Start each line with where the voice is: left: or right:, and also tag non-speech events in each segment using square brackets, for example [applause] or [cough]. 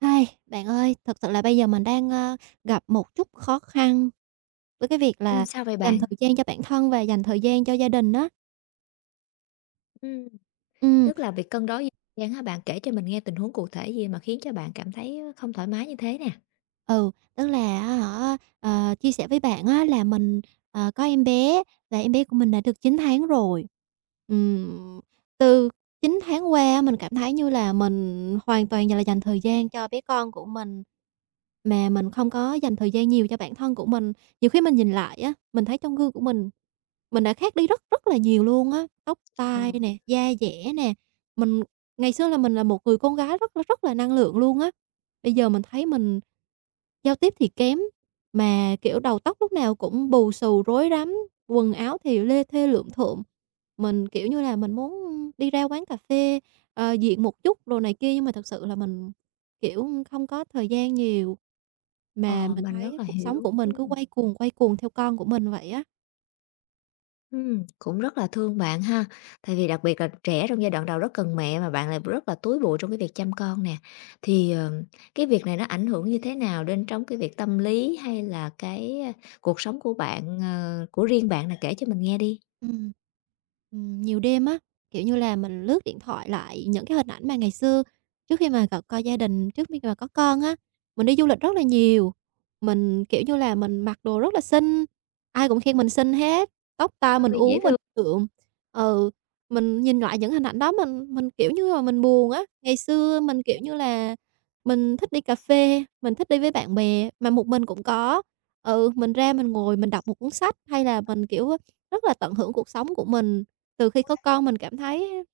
right: Ai, bạn ơi, thật sự là bây giờ mình đang, gặp một chút khó khăn với cái việc là
left: Sao vậy
right: dành
left: bạn?
right: thời gian cho bản thân và dành thời gian cho gia đình đó.
left: Ừm,
right: Ừm,
left: tức là việc cân đối thời gian hả bạn? Kể cho mình nghe tình huống cụ thể gì mà khiến cho bạn cảm thấy không thoải mái như thế nè?
right: ừ, tức là hả, chia sẻ với bạn á là mình, có em bé, và em bé của mình đã được 9 tháng rồi. Ừm, từ 9 tháng qua mình cảm thấy như là mình hoàn toàn như là dành thời gian cho bé con của mình. Mà mình không có dành thời gian nhiều cho bản thân của mình. Nhiều khi mình nhìn lại á, mình thấy trong gương của mình đã khác đi rất rất là nhiều luôn á, tóc
left: Ờ.
right: tai nè, da dẻ nè. Mình ngày xưa là mình là một người con gái rất là năng lượng luôn á. Bây giờ mình thấy mình giao tiếp thì kém, mà, kiểu, đầu tóc lúc nào cũng bù xù rối rắm, quần áo thì lê thê lượm thượm. Mình, kiểu như là, mình muốn đi ra quán cà phê, diện một chút đồ này kia, nhưng mà thật sự là mình, kiểu, không có thời gian nhiều. Mà
left: Ờ,
right: mình
left: mình rất
right: thấy
left: là
right: cuộc sống
left: hiểu.
right: của mình cứ quay cuồng theo con của mình vậy á.
left: Cũng rất là thương bạn ha, tại vì đặc biệt là trẻ trong giai đoạn đầu rất cần mẹ mà bạn lại rất là túi bụi trong cái việc chăm con nè. Thì, ờ, cái việc này nó ảnh hưởng như thế nào đến trong cái việc tâm lý hay là cuộc sống của bạn, của riêng bạn nè? Kể cho mình nghe đi.
right: Ừm. Nhiều đêm á, kiểu như là, mình lướt điện thoại lại những cái hình ảnh mà ngày xưa, trước khi mà có gia đình, trước khi mà có con á, mình đi du lịch rất là nhiều. Mình, kiểu như là, mình mặc đồ rất là xinh, ai cũng khen mình xinh hết, tóc tai mình
left: Ôi, dễ
right: uốn mình
left: thương,
right: cượm. Ừ, mình nhìn lại những hình ảnh đó mình, kiểu như là, mình buồn á. Ngày xưa mình, kiểu như là, mình thích đi cà phê, mình thích đi với bạn bè, mà một mình cũng có. Ừ, mình ra mình ngồi mình đọc một cuốn sách, hay là mình, kiểu, rất là tận hưởng cuộc sống của mình. Từ khi có con mình cảm thấy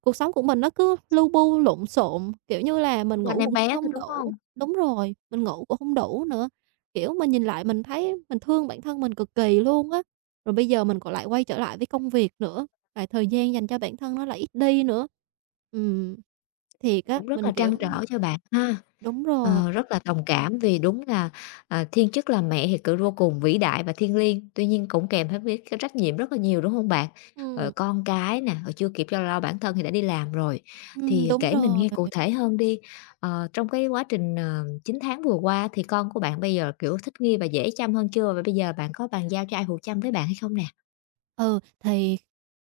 right: cuộc sống của mình nó cứ lu bu lộn xộn, kiểu như là, mình
left: quanh
right: ngủ
left: em
right: cũng
left: bé thôi,
right: không
left: đúng
right: đủ.
left: không?
right: Đúng rồi, mình ngủ cũng không đủ nữa. Kiểu, mình nhìn lại mình thấy mình thương bản thân mình cực kỳ luôn á. Rồi bây giờ mình còn lại quay trở lại với công việc nữa, lại thời gian dành cho bản thân nó lại ít đi nữa. Ừm, thiệt á,
left: Cũng rất
right: mình,
left: là trăn
right: kiểu.
left: trở cho bạn ha.
right: Đúng rồi,
left: Rất là đồng cảm vì đúng là, thiên chức là mẹ thì cự vô cùng vĩ đại và thiêng liêng, tuy nhiên cũng kèm theo với cái trách nhiệm rất là nhiều, đúng không bạn? Ờ,
right: ừm,
left: con cái nè, rồi chưa kịp cho lo bản thân thì đã đi làm rồi. Thì
right: đúng
left: kể mình
right: rồi.
left: nghe cụ thể hơn đi, trong cái quá trình, 9 tháng vừa qua thì con của bạn bây giờ, kiểu, thích nghi và dễ chăm hơn chưa? Và bây giờ bạn có bàn giao cho ai phụ chăm với bạn hay không nè?
right: Ừ, thì,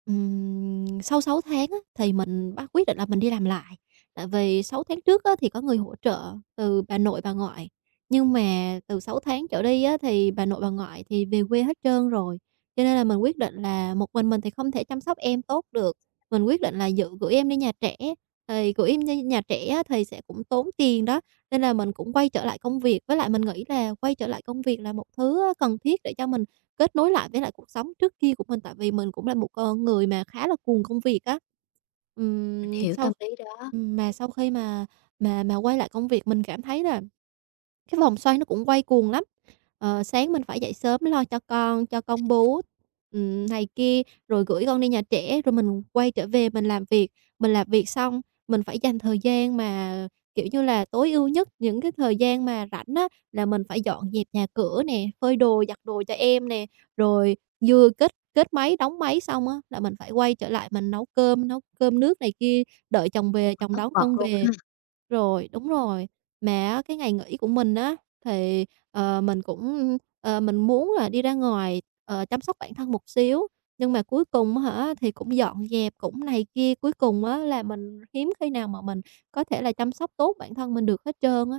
right: sau 6 tháng á, thì mình bác quyết định là mình đi làm lại, tại vì 6 tháng trước á, thì có người hỗ trợ từ bà nội, bà ngoại, nhưng mà từ 6 tháng trở đi á, thì bà nội, bà ngoại thì về quê hết trơn rồi, cho nên là mình quyết định là một mình thì không thể chăm sóc em tốt được. Mình quyết định là dự gửi em đi nhà trẻ, thì gửi em đi nhà trẻ á, thì sẽ cũng tốn tiền đó, nên là mình cũng quay trở lại công việc, với lại mình nghĩ là quay trở lại công việc là một thứ cần thiết để cho mình kết nối lại với lại cuộc sống trước kia của mình, tại vì mình cũng là một con người mà khá là cuồng công việc á.
left: Mình hiểu
right: Sau
left: tâm lý đó.
right: mà sau khi mà quay lại công việc mình cảm thấy là cái vòng xoay nó cũng quay cuồng lắm. Ờ, sáng mình phải dậy sớm lo cho con bú, này kia, rồi gửi con đi nhà trẻ, rồi mình quay trở về mình làm việc. Mình làm việc xong, mình phải dành thời gian mà, kiểu như là, tối ưu nhất, những cái thời gian mà rảnh á, là mình phải dọn dẹp nhà cửa nè, phơi đồ, giặt đồ cho em nè, rồi vừa kết kết máy, đóng máy xong á, là mình phải quay trở lại mình nấu cơm nước này kia, đợi chồng
left: Ôi,
right: về, chồng
left: tất
right: đón
left: bật
right: con
left: luôn.
right: về. Rồi, đúng rồi. Mà á, cái ngày nghỉ của mình á, thì, mình cũng, mình muốn là đi ra ngoài, chăm sóc bản thân một xíu, nhưng mà cuối cùng á hả, thì cũng dọn dẹp, cũng này kia, cuối cùng á là mình hiếm khi nào mà mình có thể là chăm sóc tốt bản thân mình được hết trơn á.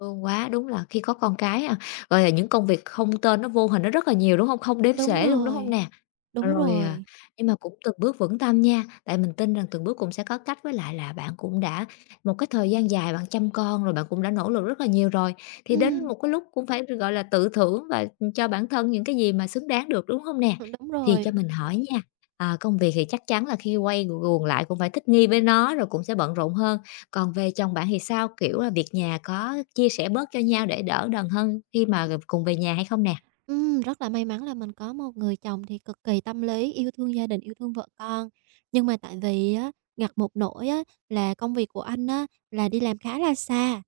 left: Thương quá, đúng là khi có con cái ha, gọi là, những công việc không tên nó vô hình nó rất là nhiều, đúng không? Không đếm
right: Đúng
left: xuể luôn, đúng không
right: rồi,
left: nè?
right: đúng
left: Rồi,
right: rồi,
left: nhưng mà cũng từng bước vững tâm nha, tại mình tin rằng từng bước cũng sẽ có cách, với lại là bạn cũng đã một cái thời gian dài bạn chăm con rồi, bạn cũng đã nỗ lực rất là nhiều rồi, thì đến
right: ừm,
left: một cái lúc cũng phải, gọi là, tự thưởng và, cho bản thân những cái gì mà xứng đáng được, đúng không nè?
right: đúng
left: Thì
right: rồi.
left: cho mình hỏi nha, công việc thì chắc chắn là khi quay guồng lại cũng phải thích nghi với nó, rồi cũng sẽ bận rộn hơn. Còn về chồng bạn thì sao? Kiểu là, việc nhà có chia sẻ bớt cho nhau để đỡ đần hơn khi mà cùng về nhà hay không nè?
right: Rất là may mắn là mình có một người chồng thì cực kỳ tâm lý, yêu thương gia đình, yêu thương vợ con. Nhưng mà tại vì á, ngặt một nỗi á, là công việc của anh á, là đi làm khá là xa.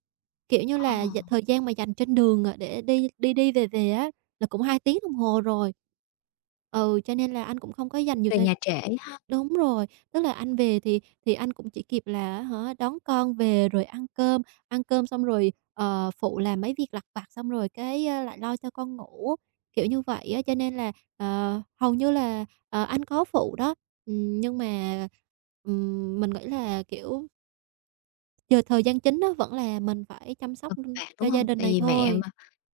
right: Kiểu như
left: Ờ.
right: là, thời gian mà dành trên đường, để đi đi đi về về á, là cũng 2 tiếng đồng hồ rồi. Ừ, cho nên là anh cũng không có dành nhiều
left: Về
right: thời.
left: nhà trễ ha,
right: Đúng rồi, tức là anh về thì anh cũng chỉ kịp là á hả, đón con về rồi ăn cơm xong rồi, phụ làm mấy việc lặt vặt xong rồi cái, lại lo cho con ngủ, kiểu như vậy á. Cho nên là, hầu như là, anh có phụ đó, nhưng mà, mình nghĩ là, kiểu. Giờ thời gian chính á vẫn là mình phải chăm sóc,
left: còn các bạn,
right: cho
left: đúng
right: gia
left: không?
right: đình
left: Tại
right: này
left: vì mẹ.
right: thôi.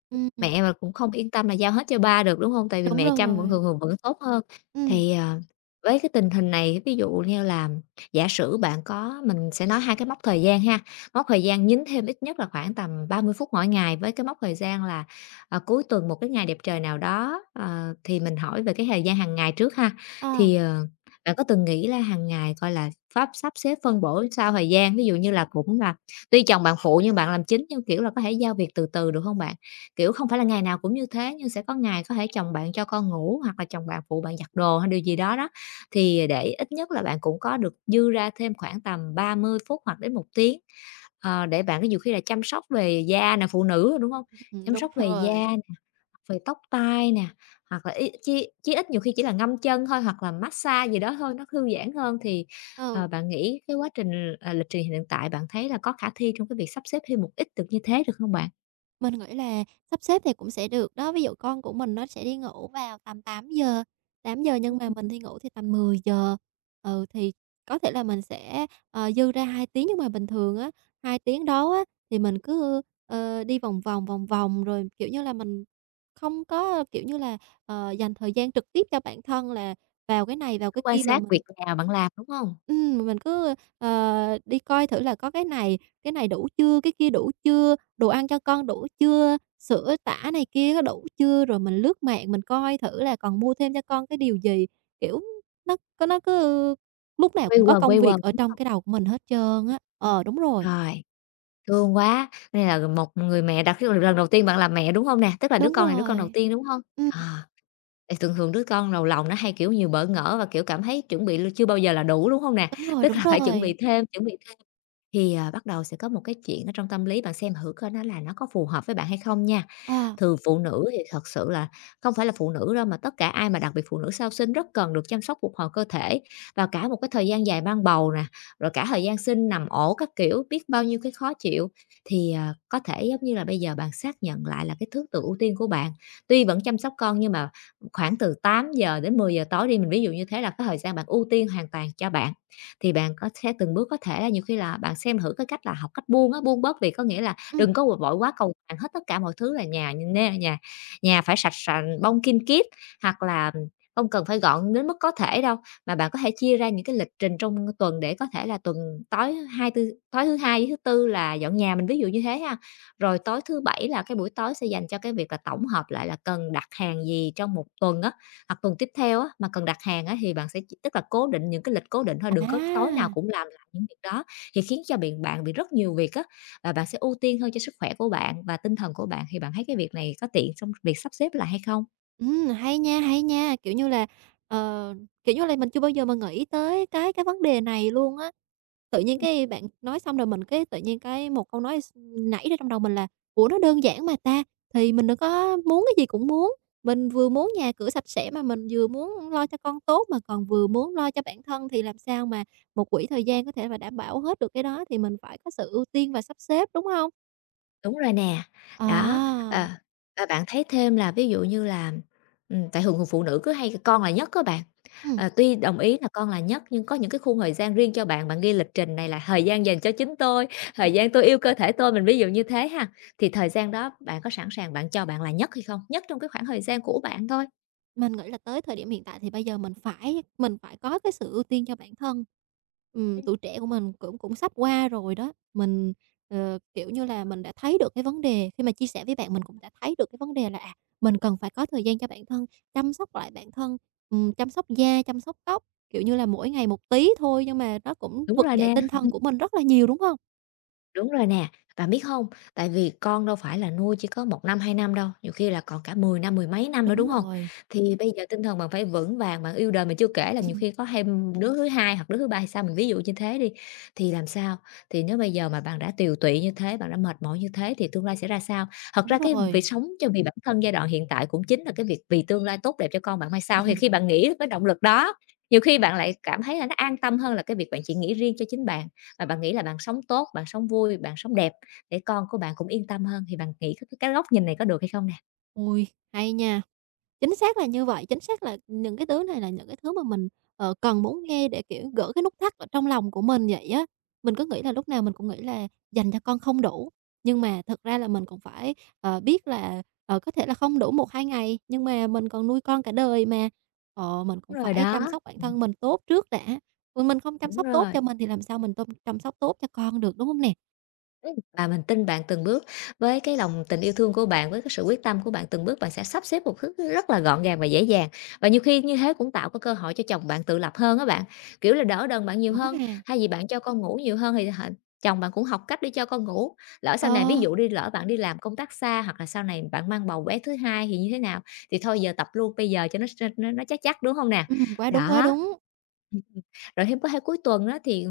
right: Ừm,
left: Mẹ mà cũng không yên tâm là giao hết cho ba được, đúng hông? Tại vì
right: đúng
left: mẹ chăm vẫn
right: rồi.
left: thường thường vẫn tốt hơn.
right: Ừm,
left: Thì, ờ, với cái tình hình này, ví dụ như là giả sử bạn có mình sẽ nói 2 cái mốc thời gian ha, mốc thời gian nhín thêm ít nhất là khoảng tầm 30 phút mỗi ngày với cái mốc thời gian là, cuối tuần một cái ngày đẹp trời nào đó, thì mình hỏi về cái thời gian hàng ngày trước ha.
right: à,
left: Thì, ờ, bạn có từng nghĩ là hàng ngày, coi là, pháp sắp xếp phân bổ sao thời gian, ví dụ như là cũng là tuy chồng bạn phụ nhưng bạn làm chính, nhưng, kiểu là, có thể giao việc từ từ được hông bạn? Kiểu, không phải là ngày nào cũng như thế, nhưng sẽ có ngày có thể chồng bạn cho con ngủ hoặc là chồng bạn phụ bạn giặt đồ hay điều gì đó đó, thì để ít nhất là bạn cũng có được dư ra thêm khoảng tầm 30 phút hoặc đến 1 tiếng, để bạn có nhiều khi là chăm sóc về da nè, phụ nữ, đúng không? Chăm
right: đúng
left: sóc về da
right: rồi.
left: nè, về tóc tai nè, hoặc là ít chí chí ít nhiều khi chỉ là ngâm chân thôi hoặc là massage gì đó thôi, nó thư giãn hơn thì,
right: Ừ.
left: bạn nghĩ cái quá trình, lịch trình hiện tại bạn thấy là có khả thi trong cái việc sắp xếp thêm một ít được như thế được không bạn?
right: Mình nghĩ là sắp xếp thì cũng sẽ được đó. Ví dụ con của mình nó sẽ đi ngủ vào tầm tám giờ, nhưng mà mình đi ngủ thì tầm 10:00. Ừ, thì có thể là mình sẽ, dư ra 2 tiếng, nhưng mà bình thường á, 2 tiếng đó á, thì mình cứ, đi vòng vòng, vòng vòng rồi, kiểu như là, mình không có, kiểu như là, dành thời gian trực tiếp cho bản thân là vào cái này, vào
left: Cứ
right: cái
left: quan
right: kia mà
left: sát
right: mình.
left: việc nào bạn làm, đúng hông?
right: Mình cứ, đi coi thử là có cái này đủ chưa, cái kia đủ chưa, đồ ăn cho con đủ chưa, sữa tã này kia có đủ chưa, rồi mình lướt mạng mình coi thử là còn mua thêm cho con cái điều gì. Kiểu, nó có nó cứ lúc nào cũng có công
left: Quây quần,
right: việc ở trong
left: [unintelligible]
right: cái đầu của mình hết trơn á. Ờ, đúng rồi,
left: Rồi, thương quá, nên là một người mẹ đặc biệt là lần đầu tiên bạn làm mẹ, đúng hông nè? Tức là đứa
right: đúng
left: con này đứa con đầu
right: rồi.
left: tiên, đúng hông?
right: Ừm,
left: À, thì thường thường đứa con đầu lòng nó hay, kiểu, nhiều bỡ ngỡ và, kiểu, cảm thấy chuẩn bị chưa bao giờ là đủ, đúng hông nè?
right: đúng
left: [laughs]
right: rồi,
left: Tức
right: đúng
left: là phải
right: rồi.
left: chuẩn bị thêm thì, bắt đầu sẽ có một cái chuyện ở trong tâm lý, bạn xem thử coi nó là nó có phù hợp với bạn hay không nha.
right: Ờ,
left: Thường phụ nữ thì thật sự là không phải là phụ nữ đâu mà tất cả ai mà đặc biệt phụ nữ sau sinh rất cần được chăm sóc phục hồi cơ thể và cả một cái thời gian dài mang bầu nè, rồi cả thời gian sinh nằm ổ các kiểu, biết bao nhiêu cái khó chịu. Có thể giống như là bây giờ bạn xác nhận lại là cái thứ tự ưu tiên của bạn. Tuy vẫn chăm sóc con nhưng mà khoảng từ 8 giờ đến 10 giờ tối đi, mình ví dụ như thế là cái thời gian bạn ưu tiên hoàn toàn cho bạn. Thì bạn có sẽ từng bước có thể là nhiều khi là bạn xem thử cái cách là học cách buông á, buông bớt việc, có nghĩa là
right: ừ,
left: đừng có vội quá cầu toàn hết tất cả mọi thứ là nhà nê nhà nhà phải sạch sành, bông kim kiết, hoặc là không cần phải gọn đến mức có thể đâu, mà bạn có thể chia ra những cái lịch trình trong tuần để có thể là tuần tối hai tư tối thứ Hai với thứ Tư là dọn nhà, mình ví dụ như thế ha. Rồi tối thứ Bảy là cái buổi tối sẽ dành cho cái việc là tổng hợp lại là cần đặt hàng gì trong một tuần á, hoặc tuần tiếp theo á, mà cần đặt hàng á thì bạn sẽ chỉ tức là cố định những cái lịch cố định thôi, đừng có tối nào
right: à!
left: cũng làm lại những việc đó, thì khiến cho biện bạn bị rất nhiều việc á và bạn sẽ ưu tiên hơn cho sức khỏe của bạn và tinh thần của bạn, thì bạn thấy cái việc này có tiện trong việc sắp xếp lại hay không?
right: Hay nha, kiểu như là, ờ, mình chưa bao giờ mà nghĩ tới cái vấn đề này luôn á. Tự nhiên cái bạn nói xong rồi mình cái tự nhiên cái một câu nói nảy ra trong đầu mình là: "Ủa, nó đơn giản mà ta!" Thì mình đừng có muốn cái gì cũng muốn, mình vừa muốn nhà cửa sạch sẽ mà mình vừa muốn lo cho con tốt mà còn vừa muốn lo cho bản thân, thì làm sao mà một quỹ thời gian có thể là đảm bảo hết được cái đó, thì mình phải có sự ưu tiên và sắp xếp, đúng hông?
left: Đúng rồi nè, đó, ờ,
right: À,
left: và bạn thấy thêm là ví dụ như là, tại thường phụ nữ cứ hay con là nhất các bạn,
right: ừm.
left: tuy đồng ý là con là nhất nhưng có những cái khung thời gian riêng cho bạn, bạn ghi lịch trình này là thời gian dành cho chính tôi, thời gian tôi yêu cơ thể tôi, mình ví dụ như thế ha, thì thời gian đó bạn có sẵn sàng bạn cho bạn là nhất hay không? Nhất trong cái khoảng thời gian của bạn thôi.
right: Mình nghĩ là tới thời điểm hiện tại thì bây giờ mình phải có cái sự ưu tiên cho bản thân. Tuổi trẻ của mình cũng cũng sắp qua rồi đó, mình, kiểu như là, mình đã thấy được cái vấn đề, khi mà chia sẻ với bạn mình cũng đã thấy được cái vấn đề là, mình cần phải có thời gian cho bản thân, chăm sóc lại bản thân, chăm sóc da, chăm sóc tóc, kiểu như là, mỗi ngày một tí thôi, nhưng mà nó cũng
left: Đúng
right: vực
left: rồi
right: dậy
left: nè.
right: tinh thần của mình rất là nhiều, đúng không?
left: Đúng rồi nè, bạn biết không? Tại vì con đâu phải là nuôi chỉ có 1 năm, 2 năm đâu, nhiều khi là còn cả 10 năm, mười mấy năm nữa,
right: Đúng
left: đúng không?
right: rồi,
left: Thì bây giờ tinh thần bạn phải vững vàng, bạn yêu đời, mà chưa kể là nhiều khi có
right: [laughs]
left: thêm đứa thứ hai hoặc đứa thứ ba hay sao, mình ví dụ như thế đi, thì làm sao? Thì nếu bây giờ mà bạn đã tiều tụy như thế, bạn đã mệt mỏi như thế thì tương lai sẽ ra sao? Thật
right: đúng
left: ra cái việc
right: rồi.
left: sống cho vì bản thân giai đoạn hiện tại cũng chính là cái việc vì tương lai tốt đẹp cho con bạn mai sau, thì khi
right: [laughs]
left: bạn nghĩ cái động lực đó, nhiều khi bạn lại cảm thấy là nó an tâm hơn là cái việc bạn chỉ nghĩ riêng cho chính bạn. Và bạn nghĩ là bạn sống tốt, bạn sống vui, bạn sống đẹp để con của bạn cũng yên tâm hơn, thì bạn nghĩ cái góc nhìn này có được hay không nè?
right: Ôi, hay nha! Chính xác là như vậy, chính xác là những cái thứ này là những cái thứ mà mình, cần muốn nghe để, kiểu, gỡ cái nút thắt ở trong lòng của mình vậy á. Mình cứ nghĩ là lúc nào mình cũng nghĩ là dành cho con không đủ, nhưng mà thật ra là mình cũng phải, biết là, có thể là không đủ một hai ngày, nhưng mà mình còn nuôi con cả đời mà. Mình cũng
left: Đúng rồi
right: phải
left: đó,
right: chăm sóc bản
left: ừm,
right: thân mình tốt trước đã, còn mình không chăm
left: đúng
right: sóc tốt
left: rồi.
right: cho mình thì làm sao mình tôm chăm sóc tốt cho con được, đúng không nè?
left: Và mình tin bạn từng bước, với cái lòng tình yêu thương của bạn, với cái sự quyết tâm của bạn từng bước, bạn sẽ sắp xếp một thứ rất là gọn gàng và dễ dàng. Và nhiều khi như thế cũng tạo cái cơ hội cho chồng bạn tự lập hơn á bạn, kiểu là, đỡ đần bạn nhiều
right: Đúng
left: hơn,
right: ha.
left: thay vì bạn cho con ngủ nhiều hơn thì chồng bạn cũng học cách để cho con ngủ. Lỡ sau này
right: Ờ,
left: ví dụ đi lỡ bạn đi làm công tác xa hoặc là sau này bạn mang bầu bé thứ hai thì như thế nào? Thì thôi giờ tập luôn bây giờ cho nó chắc chắc, đúng không nè?
right: quá đúng, quá
left: Đó,
right: đúng.
left: rồi thêm có hai cuối tuần đó thì,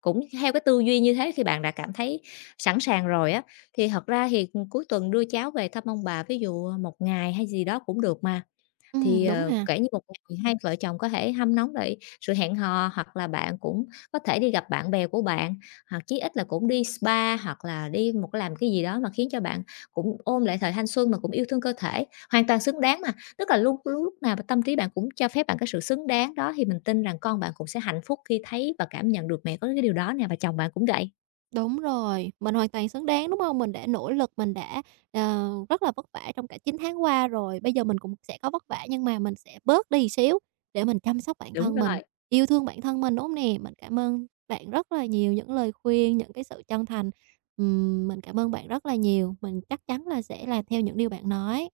left: cũng theo cái tư duy như thế khi bạn đã cảm thấy sẵn sàng rồi á, thì thật ra thì, ừ, cuối tuần đưa cháu về thăm ông bà, ví dụ, một ngày hay gì đó cũng được mà. Thì,
right: Đúng ha.
left: kể như một ngày hai vợ chồng có thể hâm nóng lại sự hẹn hò, hoặc là bạn cũng có thể đi gặp bạn bè của bạn, hoặc chí ít là cũng đi spa, hoặc là đi một cái làm cái gì đó mà khiến cho bạn cũng ôm lại thời thanh xuân mà cũng yêu thương cơ thể, hoàn toàn xứng đáng mà. Tức là luôn lúc nào mà tâm trí bạn cũng cho phép bạn cái sự xứng đáng đó, thì mình tin rằng con bạn cũng sẽ hạnh phúc khi thấy và cảm nhận được mẹ có cái điều đó nè, và chồng bạn cũng vậy.
right: Đúng rồi, mình hoàn toàn xứng đáng, đúng không? Mình đã nỗ lực, mình đã, rất là vất vả trong cả 9 tháng qua rồi, bây giờ mình cũng sẽ có vất vả nhưng mà mình sẽ bớt đi xíu để mình chăm sóc bản
left: Đúng
right: thân mình,
left: rồi,
right: yêu thương bản thân mình, đúng không nè? Mình cảm ơn bạn rất là nhiều, những lời khuyên, những cái sự chân thành. Mình cảm ơn bạn rất là nhiều, mình chắc chắn là sẽ làm theo những điều bạn nói.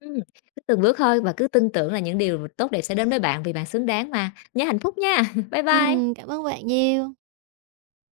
left: ừm, cứ từng bước thôi và cứ tin tưởng là những điều tốt đẹp sẽ đến với bạn vì bạn xứng đáng mà. Nhớ hạnh phúc nha. [laughs] Bye bye.
right: Cảm ơn bạn nhiều.